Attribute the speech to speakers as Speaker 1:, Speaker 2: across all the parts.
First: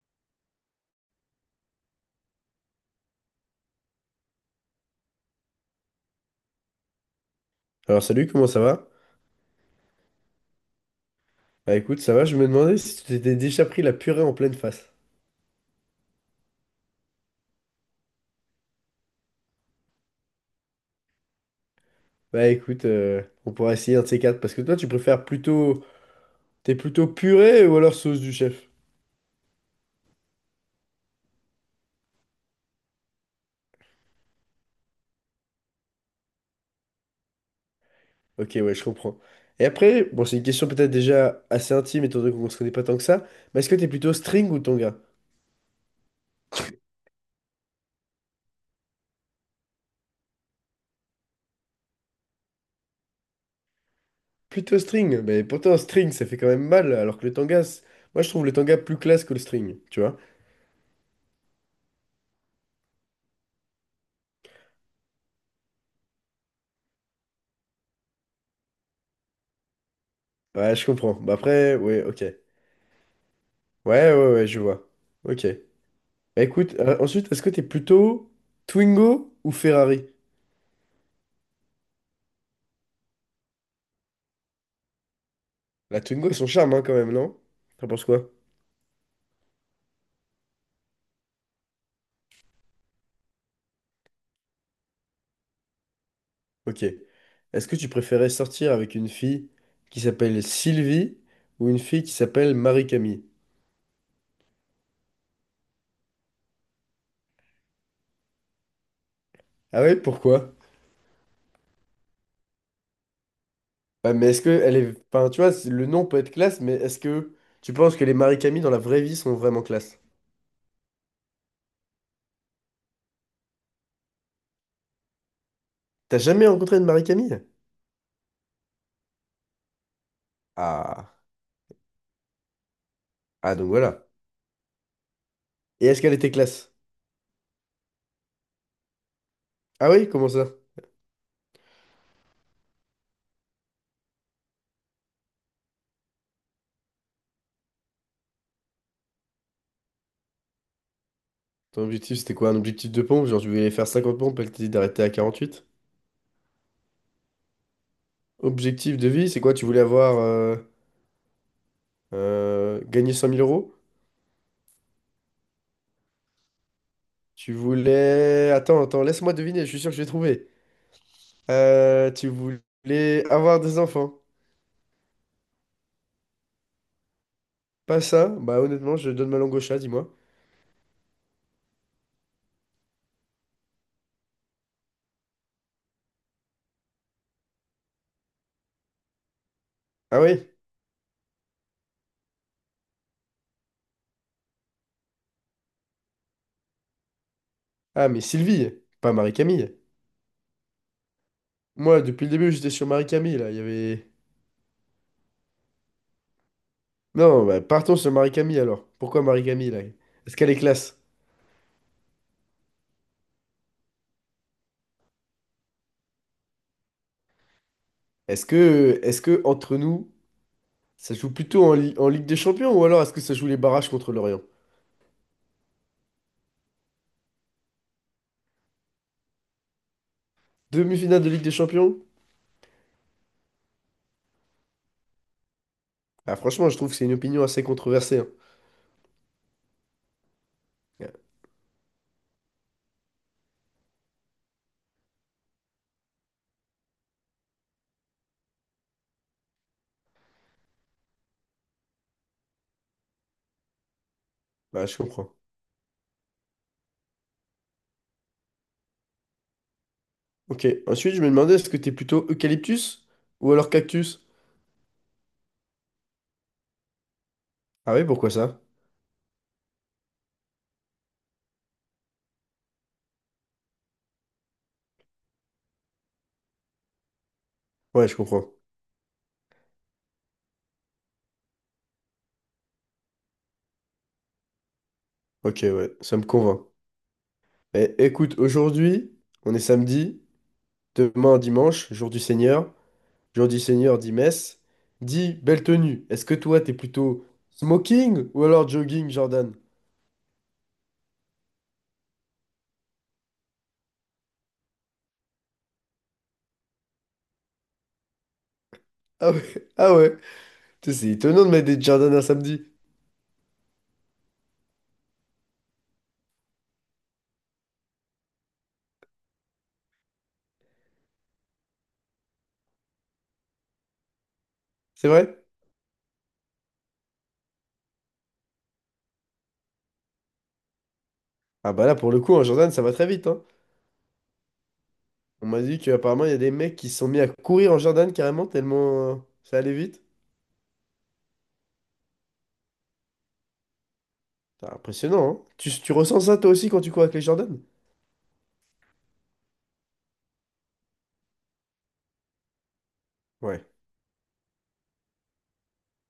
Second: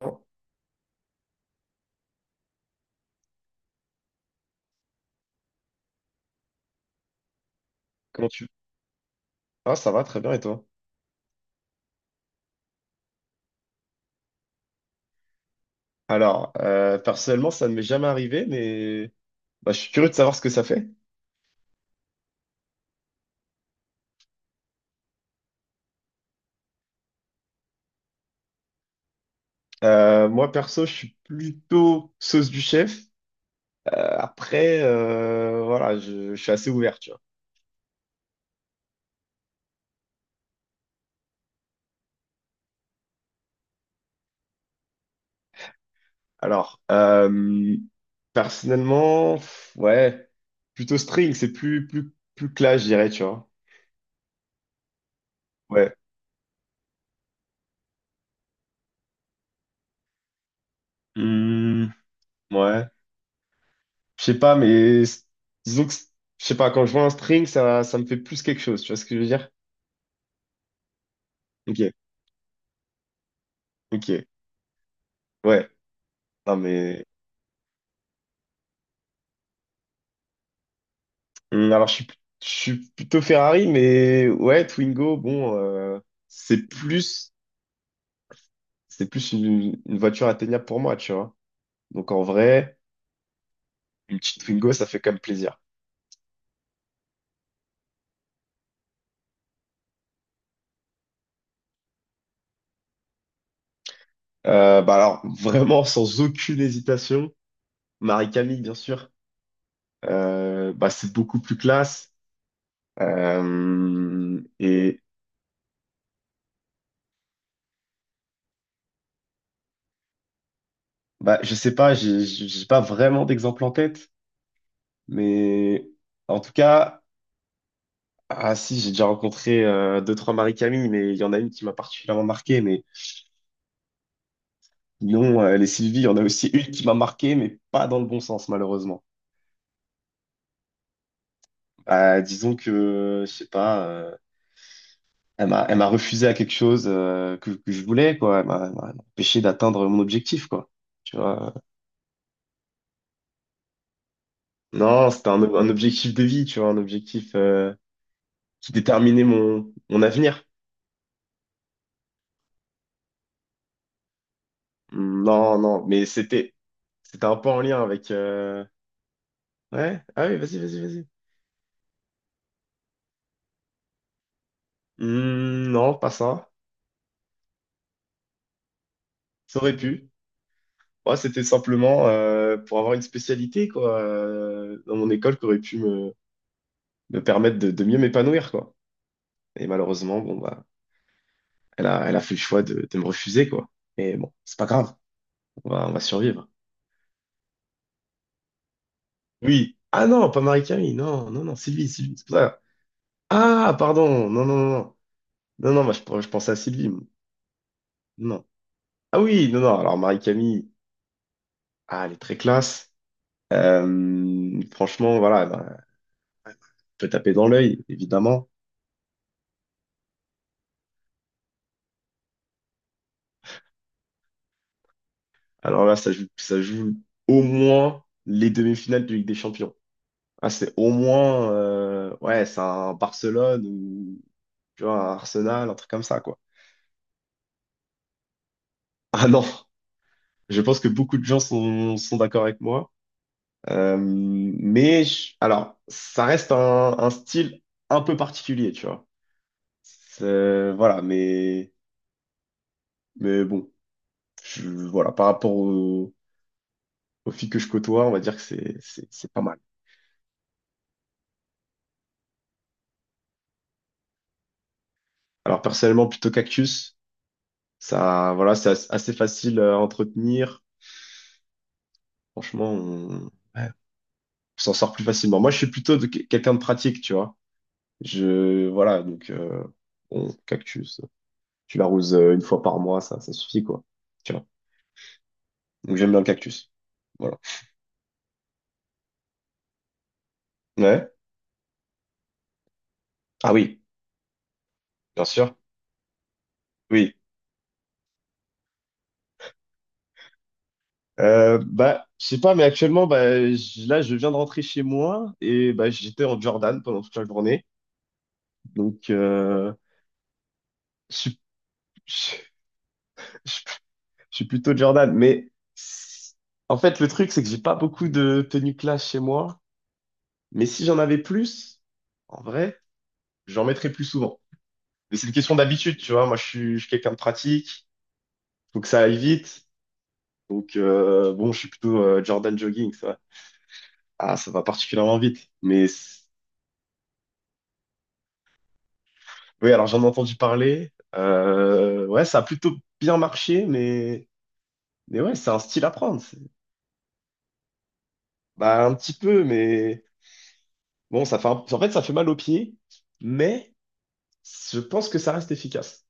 Speaker 1: Oh,
Speaker 2: Alors
Speaker 1: Comment
Speaker 2: salut,
Speaker 1: tu...
Speaker 2: comment ça va?
Speaker 1: Ah, ça va, très bien, et toi?
Speaker 2: Bah écoute, ça va, je me demandais si tu t'étais déjà pris la purée en pleine face.
Speaker 1: Alors, personnellement, ça ne m'est jamais arrivé, mais bah, je suis curieux de savoir ce que ça fait.
Speaker 2: Bah écoute, on pourra essayer un de ces quatre, parce que toi tu préfères plutôt... T'es plutôt purée ou alors sauce du chef?
Speaker 1: Moi, perso, je suis plutôt sauce du chef. Après, voilà, je suis assez ouvert, tu vois.
Speaker 2: Ok, ouais, je comprends. Et après, bon c'est une question peut-être déjà assez intime, étant donné qu'on se connaît pas tant que ça, mais est-ce que t'es plutôt string ou tanga?
Speaker 1: Alors, personnellement, ouais, plutôt string, c'est plus clash, je dirais, tu vois.
Speaker 2: Plutôt string, mais pourtant
Speaker 1: Ouais.
Speaker 2: string ça fait quand même mal, alors que le tanga, c'est- moi je trouve le tanga plus classe que le string, tu vois?
Speaker 1: Hmm, ouais. Je sais pas, mais disons que, je sais pas, quand je vois un string, ça me fait plus quelque chose, tu vois ce que je veux dire?
Speaker 2: Ouais, je comprends. Bah après,
Speaker 1: Ok,
Speaker 2: ouais, ok. Ouais, ouais,
Speaker 1: ok.
Speaker 2: ouais, je vois. Ok.
Speaker 1: Ouais,
Speaker 2: Bah,
Speaker 1: non
Speaker 2: écoute,
Speaker 1: mais
Speaker 2: ensuite, est-ce que t'es plutôt Twingo ou Ferrari?
Speaker 1: alors je suis plutôt Ferrari, mais ouais, Twingo, bon,
Speaker 2: La Twingo a son
Speaker 1: c'est
Speaker 2: charme, hein, quand même,
Speaker 1: plus,
Speaker 2: non? T'en penses quoi?
Speaker 1: c'est plus une voiture atteignable pour moi, tu vois. Donc en vrai, une petite Twingo, ça fait quand même plaisir.
Speaker 2: Ok. Est-ce que tu préférais sortir avec une fille qui s'appelle Sylvie ou une fille qui s'appelle Marie-Camille?
Speaker 1: Bah alors vraiment sans aucune hésitation, Marie-Camille, bien sûr,
Speaker 2: Ah ouais, pourquoi?
Speaker 1: bah c'est beaucoup plus classe.
Speaker 2: Bah, mais est-ce que elle est...
Speaker 1: Et
Speaker 2: Enfin, tu vois, c'est- le nom peut être classe, mais est-ce que tu penses que les Marie-Camille dans la vraie vie sont vraiment classe?
Speaker 1: bah je sais pas, j'ai pas vraiment d'exemple en tête, mais
Speaker 2: T'as
Speaker 1: en
Speaker 2: jamais
Speaker 1: tout
Speaker 2: rencontré une
Speaker 1: cas.
Speaker 2: Marie-Camille?
Speaker 1: Ah si, j'ai déjà rencontré deux, trois Marie-Camille, mais
Speaker 2: Ah.
Speaker 1: il y en a une qui m'a particulièrement marqué. Mais
Speaker 2: Ah, donc voilà.
Speaker 1: non, les
Speaker 2: Et
Speaker 1: Sylvie, il
Speaker 2: est-ce
Speaker 1: y
Speaker 2: qu'elle
Speaker 1: en a
Speaker 2: était
Speaker 1: aussi une
Speaker 2: classe?
Speaker 1: qui m'a marqué, mais pas dans le bon sens, malheureusement.
Speaker 2: Ah oui, comment ça?
Speaker 1: Disons que, je sais pas, elle m'a refusé à quelque chose que je voulais, quoi. Elle m'a empêché d'atteindre mon objectif, quoi. Tu vois.
Speaker 2: Ton objectif, c'était quoi? Un objectif de pompe? Genre, tu voulais faire 50 pompes et que t'as dit d'arrêter à
Speaker 1: Non, c'était un,
Speaker 2: 48.
Speaker 1: un objectif de vie, tu vois, un objectif qui
Speaker 2: Objectif de
Speaker 1: déterminait
Speaker 2: vie, c'est quoi? Tu
Speaker 1: mon,
Speaker 2: voulais
Speaker 1: mon
Speaker 2: avoir
Speaker 1: avenir.
Speaker 2: gagné 100 000 euros?
Speaker 1: Non, non, mais c'était un peu
Speaker 2: Tu
Speaker 1: en lien avec...
Speaker 2: voulais. Attends, attends, laisse-moi deviner, je suis sûr que
Speaker 1: Ouais,
Speaker 2: je vais
Speaker 1: ah oui,
Speaker 2: trouver.
Speaker 1: vas-y, vas-y, vas-y.
Speaker 2: Tu voulais avoir des enfants?
Speaker 1: Hmm, non, pas ça.
Speaker 2: Pas ça? Bah, honnêtement, je donne ma langue
Speaker 1: Ça
Speaker 2: au
Speaker 1: aurait
Speaker 2: chat,
Speaker 1: pu.
Speaker 2: dis-moi.
Speaker 1: Moi, c'était simplement pour avoir une spécialité quoi, dans mon école qui aurait pu me permettre de mieux m'épanouir, quoi. Et malheureusement,
Speaker 2: Ah
Speaker 1: bon,
Speaker 2: oui?
Speaker 1: bah, elle a fait le choix de me refuser, quoi. Mais bon, c'est pas grave. On va survivre.
Speaker 2: Ah, mais Sylvie, pas Marie-Camille.
Speaker 1: Oui. Ah non, pas Marie-Camille. Non, non, non, Sylvie,
Speaker 2: Moi,
Speaker 1: Sylvie, c'est
Speaker 2: depuis le
Speaker 1: pour
Speaker 2: début,
Speaker 1: ça.
Speaker 2: j'étais sur Marie-Camille, là. Il y
Speaker 1: Ah,
Speaker 2: avait.
Speaker 1: pardon. Non, non, non, non. Non, non, bah, je pensais à Sylvie, moi.
Speaker 2: Non, bah, partons sur
Speaker 1: Non.
Speaker 2: Marie-Camille alors.
Speaker 1: Ah
Speaker 2: Pourquoi
Speaker 1: oui, non,
Speaker 2: Marie-Camille,
Speaker 1: non.
Speaker 2: là?
Speaker 1: Alors,
Speaker 2: Est-ce qu'elle est
Speaker 1: Marie-Camille,
Speaker 2: classe?
Speaker 1: ah, elle est très classe. Franchement, voilà, peut taper dans l'œil,
Speaker 2: Est-ce
Speaker 1: évidemment.
Speaker 2: que, est-ce que entre nous. Ça joue plutôt en, Li- en Ligue des Champions ou alors est-ce que ça joue les barrages contre l'Orient?
Speaker 1: Alors là, ça joue au moins les demi-finales de Ligue des Champions. Ah, c'est au
Speaker 2: Demi-finale de Ligue des
Speaker 1: moins,
Speaker 2: Champions?
Speaker 1: ouais, c'est un Barcelone ou tu vois, un Arsenal, un truc comme ça,
Speaker 2: Ah,
Speaker 1: quoi.
Speaker 2: franchement, je trouve que c'est une opinion assez controversée, hein.
Speaker 1: Ah non, je pense que
Speaker 2: Ouais.
Speaker 1: beaucoup de gens sont d'accord avec moi. Mais alors, ça reste un style un peu particulier, tu vois. Voilà, mais bon,
Speaker 2: Bah, je
Speaker 1: voilà, par
Speaker 2: comprends.
Speaker 1: rapport aux filles que je côtoie, on va dire que c'est pas mal.
Speaker 2: Ok, ensuite, je me demandais est-ce que t'es plutôt eucalyptus ou alors cactus?
Speaker 1: Alors personnellement, plutôt cactus.
Speaker 2: Ah oui, pourquoi
Speaker 1: Ça, voilà,
Speaker 2: ça?
Speaker 1: c'est assez facile à entretenir. Franchement, ouais, on s'en sort plus facilement. Moi, je suis plutôt quelqu'un de pratique, tu vois.
Speaker 2: Ouais, je comprends.
Speaker 1: Voilà, donc bon, cactus. Tu l'arroses une fois par mois, ça suffit quoi. Tu vois.
Speaker 2: Ok,
Speaker 1: Donc
Speaker 2: ouais,
Speaker 1: j'aime
Speaker 2: ça
Speaker 1: bien
Speaker 2: me
Speaker 1: le
Speaker 2: convainc.
Speaker 1: cactus. Voilà.
Speaker 2: Eh, écoute, aujourd'hui, on est samedi,
Speaker 1: Ouais.
Speaker 2: demain dimanche, jour du Seigneur. Jour
Speaker 1: Ah
Speaker 2: du
Speaker 1: oui,
Speaker 2: Seigneur dit messe,
Speaker 1: bien
Speaker 2: dit
Speaker 1: sûr.
Speaker 2: belle tenue. Est-ce que toi, t'es
Speaker 1: Oui.
Speaker 2: plutôt smoking ou alors jogging, Jordan?
Speaker 1: Bah, je sais pas, mais actuellement, bah, là, je viens de rentrer chez moi et bah, j'étais en Jordan pendant toute la journée. Donc,
Speaker 2: Ah ouais, ah ouais. Tu sais, c'est
Speaker 1: je
Speaker 2: étonnant de mettre des Jordan un samedi.
Speaker 1: je- je suis plutôt Jordan, mais en fait, le truc, c'est que j'ai pas beaucoup de tenues classe chez moi. Mais si j'en avais plus, en vrai, j'en mettrais plus souvent.
Speaker 2: C'est
Speaker 1: Mais c'est une
Speaker 2: vrai?
Speaker 1: question d'habitude, tu vois. Moi, je suis quelqu'un de pratique. Faut que ça aille vite. Donc, bon, je suis
Speaker 2: Ah bah là,
Speaker 1: plutôt
Speaker 2: pour le coup, en
Speaker 1: Jordan
Speaker 2: Jordan, ça
Speaker 1: jogging,
Speaker 2: va très
Speaker 1: ça.
Speaker 2: vite, hein.
Speaker 1: Ah, ça va particulièrement
Speaker 2: On
Speaker 1: vite.
Speaker 2: m'a dit
Speaker 1: Mais
Speaker 2: qu'apparemment, il y a des mecs qui se sont mis à courir en Jordan carrément tellement ça
Speaker 1: oui,
Speaker 2: allait
Speaker 1: alors
Speaker 2: vite.
Speaker 1: j'en ai entendu parler. Ouais, ça a plutôt bien marché, mais
Speaker 2: C'est impressionnant,
Speaker 1: ouais,
Speaker 2: hein.
Speaker 1: c'est un
Speaker 2: Tu,
Speaker 1: style à
Speaker 2: tu
Speaker 1: prendre.
Speaker 2: ressens ça toi aussi quand tu cours avec les Jordan?
Speaker 1: Bah, un petit peu, mais bon, ça fait en fait, ça fait mal aux pieds,
Speaker 2: Ouais.
Speaker 1: mais je pense que ça reste efficace.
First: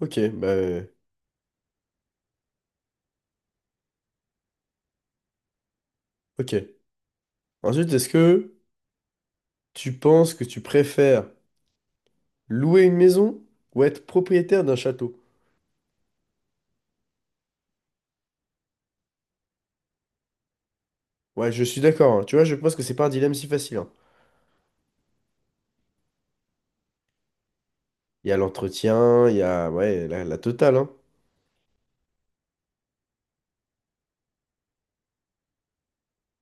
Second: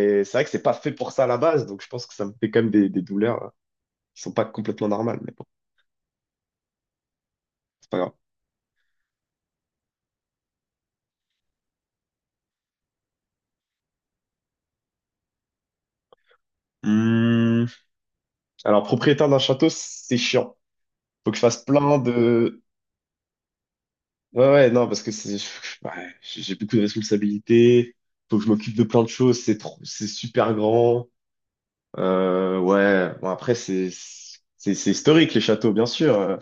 Speaker 2: Ok,
Speaker 1: c'est vrai
Speaker 2: bah...
Speaker 1: que c'est pas fait pour ça à la base, donc je pense que ça me fait quand même des douleurs qui sont pas complètement normales, mais bon,
Speaker 2: ok.
Speaker 1: c'est
Speaker 2: Ensuite,
Speaker 1: pas
Speaker 2: est-ce
Speaker 1: grave.
Speaker 2: que tu penses que tu préfères louer une maison ou être propriétaire d'un château?
Speaker 1: Hum, Alors, propriétaire d'un château, c'est chiant. Faut que je
Speaker 2: Ouais, je
Speaker 1: fasse
Speaker 2: suis
Speaker 1: plein
Speaker 2: d'accord, hein. Tu vois, je
Speaker 1: de...
Speaker 2: pense que c'est pas un dilemme si facile, hein.
Speaker 1: Ouais, ouais, non, parce que c'est... ouais, j'ai beaucoup de responsabilités.
Speaker 2: Il y a
Speaker 1: Faut que je m'occupe de plein de
Speaker 2: l'entretien, il
Speaker 1: choses.
Speaker 2: y
Speaker 1: C'est
Speaker 2: a...
Speaker 1: trop... c'est
Speaker 2: Ouais, la
Speaker 1: super
Speaker 2: totale, hein.
Speaker 1: grand. Ouais, bon, après, c'est... C'est historique, les châteaux, bien sûr.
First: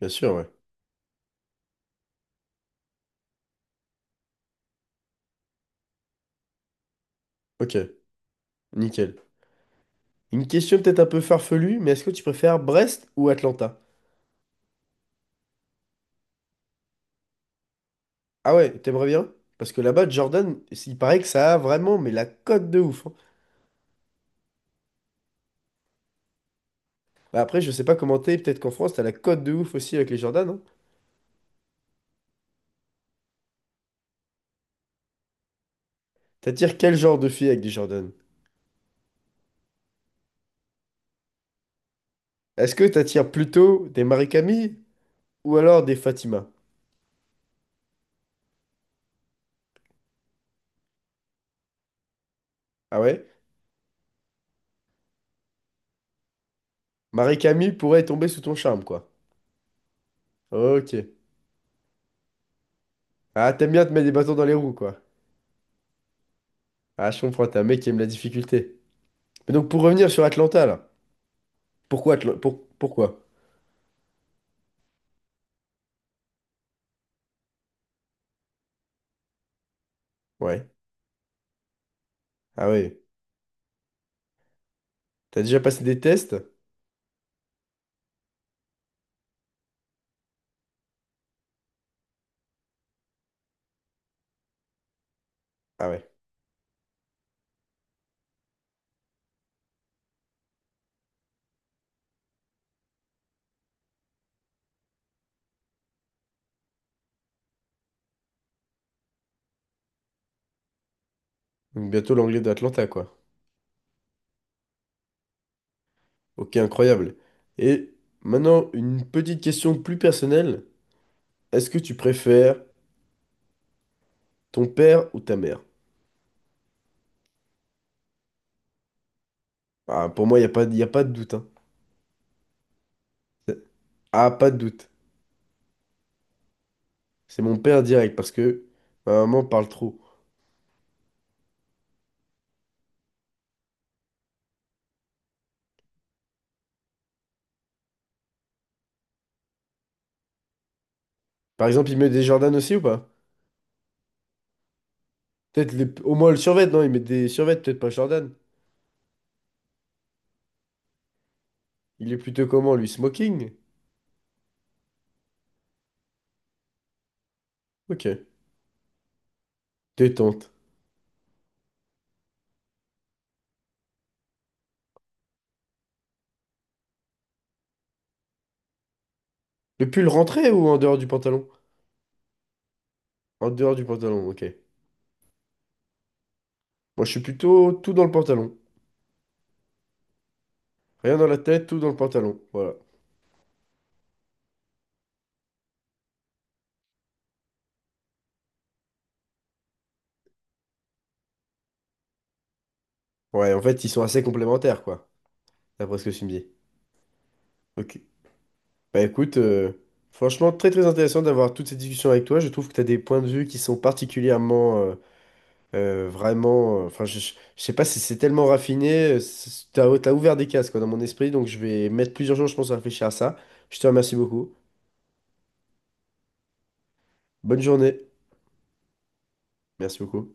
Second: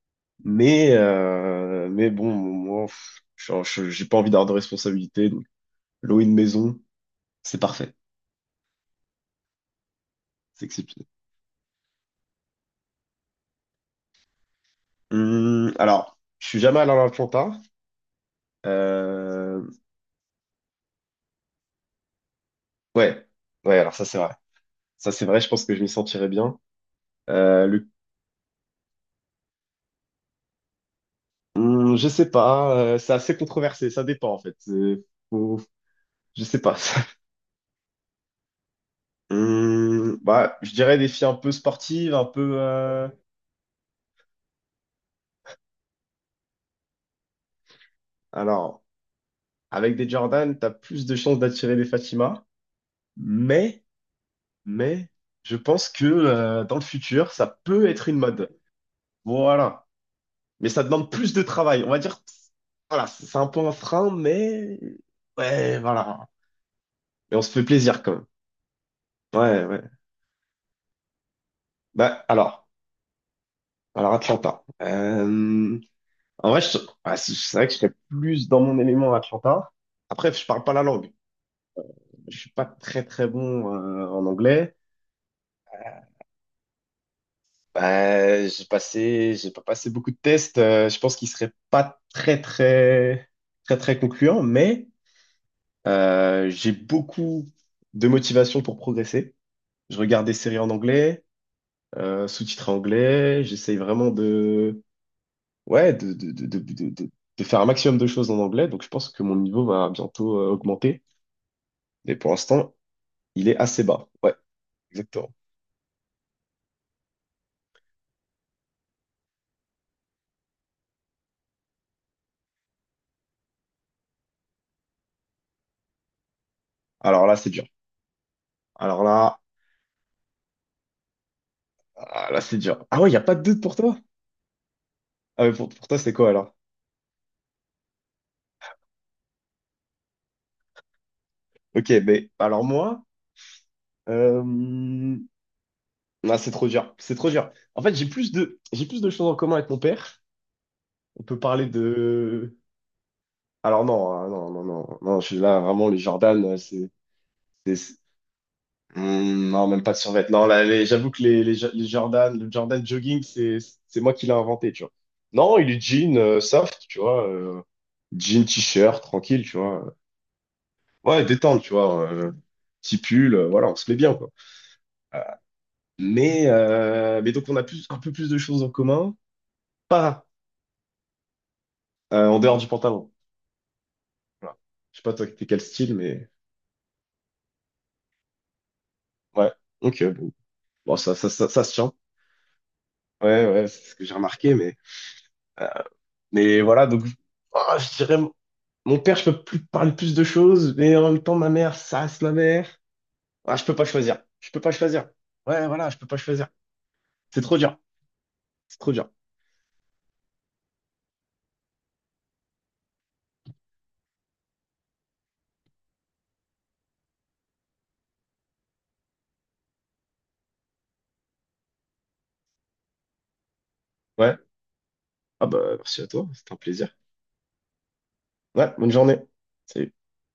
Speaker 2: Bien sûr, ouais.
Speaker 1: Mais bon, moi, j'ai pas envie d'avoir de responsabilités. Louer une maison, c'est
Speaker 2: Ok,
Speaker 1: parfait.
Speaker 2: nickel. Une
Speaker 1: C'est
Speaker 2: question peut-être un
Speaker 1: exceptionnel.
Speaker 2: peu farfelue, mais est-ce que tu préfères Brest ou Atlanta?
Speaker 1: Alors, je suis jamais allé à l'Atlanta.
Speaker 2: Ah ouais, t'aimerais bien?
Speaker 1: Euh,
Speaker 2: Parce que là-bas, Jordan, il paraît que ça a vraiment, mais la cote de ouf, hein.
Speaker 1: ouais, ouais, alors ça c'est vrai. Ça c'est vrai, je pense que je m'y sentirais bien.
Speaker 2: Bah après,
Speaker 1: Euh,
Speaker 2: je sais
Speaker 1: le...
Speaker 2: pas comment t'es, peut-être qu'en France, t'as la cote de ouf aussi avec les Jordan, hein.
Speaker 1: je sais pas, c'est assez controversé, ça dépend en fait. Faut- Je sais pas.
Speaker 2: T'attires quel genre de filles avec des Jordan?
Speaker 1: Bah, je dirais des filles un peu sportives, un peu...
Speaker 2: Est-ce que t'attires plutôt des Marie-Camille ou alors des Fatima?
Speaker 1: Alors, avec des Jordan, t'as plus de chances d'attirer des Fatima,
Speaker 2: Ah ouais?
Speaker 1: mais, mais, je pense que dans le futur, ça
Speaker 2: Marie-Camille
Speaker 1: peut
Speaker 2: pourrait
Speaker 1: être une
Speaker 2: tomber sous
Speaker 1: mode.
Speaker 2: ton charme, quoi.
Speaker 1: Voilà. Mais ça
Speaker 2: Ok.
Speaker 1: demande plus de travail. On va dire, voilà, c'est un
Speaker 2: Ah,
Speaker 1: peu un
Speaker 2: t'aimes bien te mettre
Speaker 1: frein,
Speaker 2: des bâtons dans les roues,
Speaker 1: mais
Speaker 2: quoi.
Speaker 1: ouais, voilà.
Speaker 2: Ah, je
Speaker 1: Mais on
Speaker 2: comprends,
Speaker 1: se
Speaker 2: t'es un
Speaker 1: fait
Speaker 2: mec qui aime
Speaker 1: plaisir
Speaker 2: la
Speaker 1: quand même.
Speaker 2: difficulté. Mais
Speaker 1: Ouais,
Speaker 2: donc,
Speaker 1: ouais.
Speaker 2: pour revenir sur Atlanta, là. Pourquoi
Speaker 1: Bah,
Speaker 2: Atla- pour...
Speaker 1: alors,
Speaker 2: Pourquoi?
Speaker 1: alors Atlanta. En vrai, ouais, c'est vrai que je serais plus dans mon élément à Atlanta. Après, je parle
Speaker 2: Ouais.
Speaker 1: pas la langue. Je suis pas
Speaker 2: Ah oui.
Speaker 1: très très bon en anglais.
Speaker 2: T'as déjà passé des tests?
Speaker 1: Bah, j'ai pas passé beaucoup de tests. Je pense qu'ils seraient pas très très très très concluants, mais
Speaker 2: Ah ouais.
Speaker 1: j'ai beaucoup de motivation pour progresser. Je regarde des séries en anglais, sous-titrées anglais. J'essaye vraiment ouais, de faire un maximum de choses en anglais. Donc, je pense que mon niveau va bientôt augmenter.
Speaker 2: Donc bientôt
Speaker 1: Mais pour
Speaker 2: l'anglais
Speaker 1: l'instant,
Speaker 2: d'Atlanta, quoi.
Speaker 1: il est assez bas. Ouais, exactement.
Speaker 2: Ok, incroyable. Et maintenant, une petite question plus personnelle. Est-ce que tu préfères ton père ou ta mère?
Speaker 1: Alors là, c'est dur. Alors là,
Speaker 2: Ah, pour moi, il n'y a pas, y a pas de doute, hein.
Speaker 1: ah, là, c'est dur. Ah ouais, il n'y a pas de doute pour toi?
Speaker 2: Ah, pas de doute.
Speaker 1: Ah, mais pour toi, c'est quoi alors?
Speaker 2: C'est mon père direct parce que ma maman parle trop.
Speaker 1: Ok, mais alors moi, euh... ah, c'est trop dur. C'est trop dur. En fait, j'ai plus de choses en commun avec mon père. On peut parler
Speaker 2: Par exemple, il met des Jordan
Speaker 1: de...
Speaker 2: aussi ou pas?
Speaker 1: Alors non, hein, non, non, non, non, je suis là,
Speaker 2: Peut-être
Speaker 1: vraiment,
Speaker 2: les-
Speaker 1: les
Speaker 2: au moins le
Speaker 1: Jordan,
Speaker 2: survêt, non?
Speaker 1: c'est...
Speaker 2: Il met des survêtements,
Speaker 1: c'est-
Speaker 2: peut-être pas
Speaker 1: c'est-
Speaker 2: Jordan.
Speaker 1: Hmm, non, même pas de survêt. Non, là, j'avoue que les
Speaker 2: Il est
Speaker 1: Jordan,
Speaker 2: plutôt
Speaker 1: le
Speaker 2: comment,
Speaker 1: Jordan
Speaker 2: lui?
Speaker 1: jogging,
Speaker 2: Smoking?
Speaker 1: c'est moi qui l'ai inventé, tu vois. Non, il est jean soft, tu vois.
Speaker 2: Ok.
Speaker 1: Jean, t-shirt, tranquille, tu vois.
Speaker 2: Détente.
Speaker 1: Ouais, détente, tu vois. Petit pull, voilà, on se met bien, quoi. Mais donc, on a plus, un peu plus de choses en commun,
Speaker 2: Le pull
Speaker 1: pas
Speaker 2: rentré ou en dehors du pantalon?
Speaker 1: en dehors du pantalon.
Speaker 2: En dehors du pantalon, ok.
Speaker 1: Voilà. Je sais pas, toi, t'es quel style, mais...
Speaker 2: Moi, je suis plutôt tout dans le pantalon.
Speaker 1: Ouais, ok, Bon, ça,
Speaker 2: Rien dans
Speaker 1: ça,
Speaker 2: la
Speaker 1: ça, ça
Speaker 2: tête,
Speaker 1: se
Speaker 2: tout dans
Speaker 1: tient.
Speaker 2: le pantalon. Voilà.
Speaker 1: Ouais, ouais, c'est ce que j'ai remarqué, euh, mais voilà, donc ah, je dirais, mon père, je peux plus parler plus de choses, mais en même temps, ma mère, ça reste ma mère.
Speaker 2: Ouais,
Speaker 1: Ah,
Speaker 2: en
Speaker 1: je peux pas
Speaker 2: fait, ils sont
Speaker 1: choisir.
Speaker 2: assez
Speaker 1: Je peux pas
Speaker 2: complémentaires, quoi,
Speaker 1: choisir. Ouais, voilà, je
Speaker 2: d'après
Speaker 1: peux
Speaker 2: ce que
Speaker 1: pas
Speaker 2: tu me
Speaker 1: choisir.
Speaker 2: dis.
Speaker 1: C'est trop dur.
Speaker 2: Ok.
Speaker 1: C'est trop
Speaker 2: Bah
Speaker 1: dur.
Speaker 2: écoute, franchement, très très intéressant d'avoir toutes ces discussions avec toi. Je trouve que tu as des points de vue qui sont particulièrement, vraiment... Enfin, je sais pas si c'est tellement raffiné. Tu as, ouvert des cases, quoi, dans mon esprit. Donc, je vais mettre plusieurs jours, je pense, à réfléchir à ça. Je te remercie
Speaker 1: Ouais.
Speaker 2: beaucoup.
Speaker 1: Ah bah, merci à toi, c'était un plaisir.
Speaker 2: Bonne journée.
Speaker 1: Ouais, bonne journée. Salut.
Speaker 2: Merci beaucoup.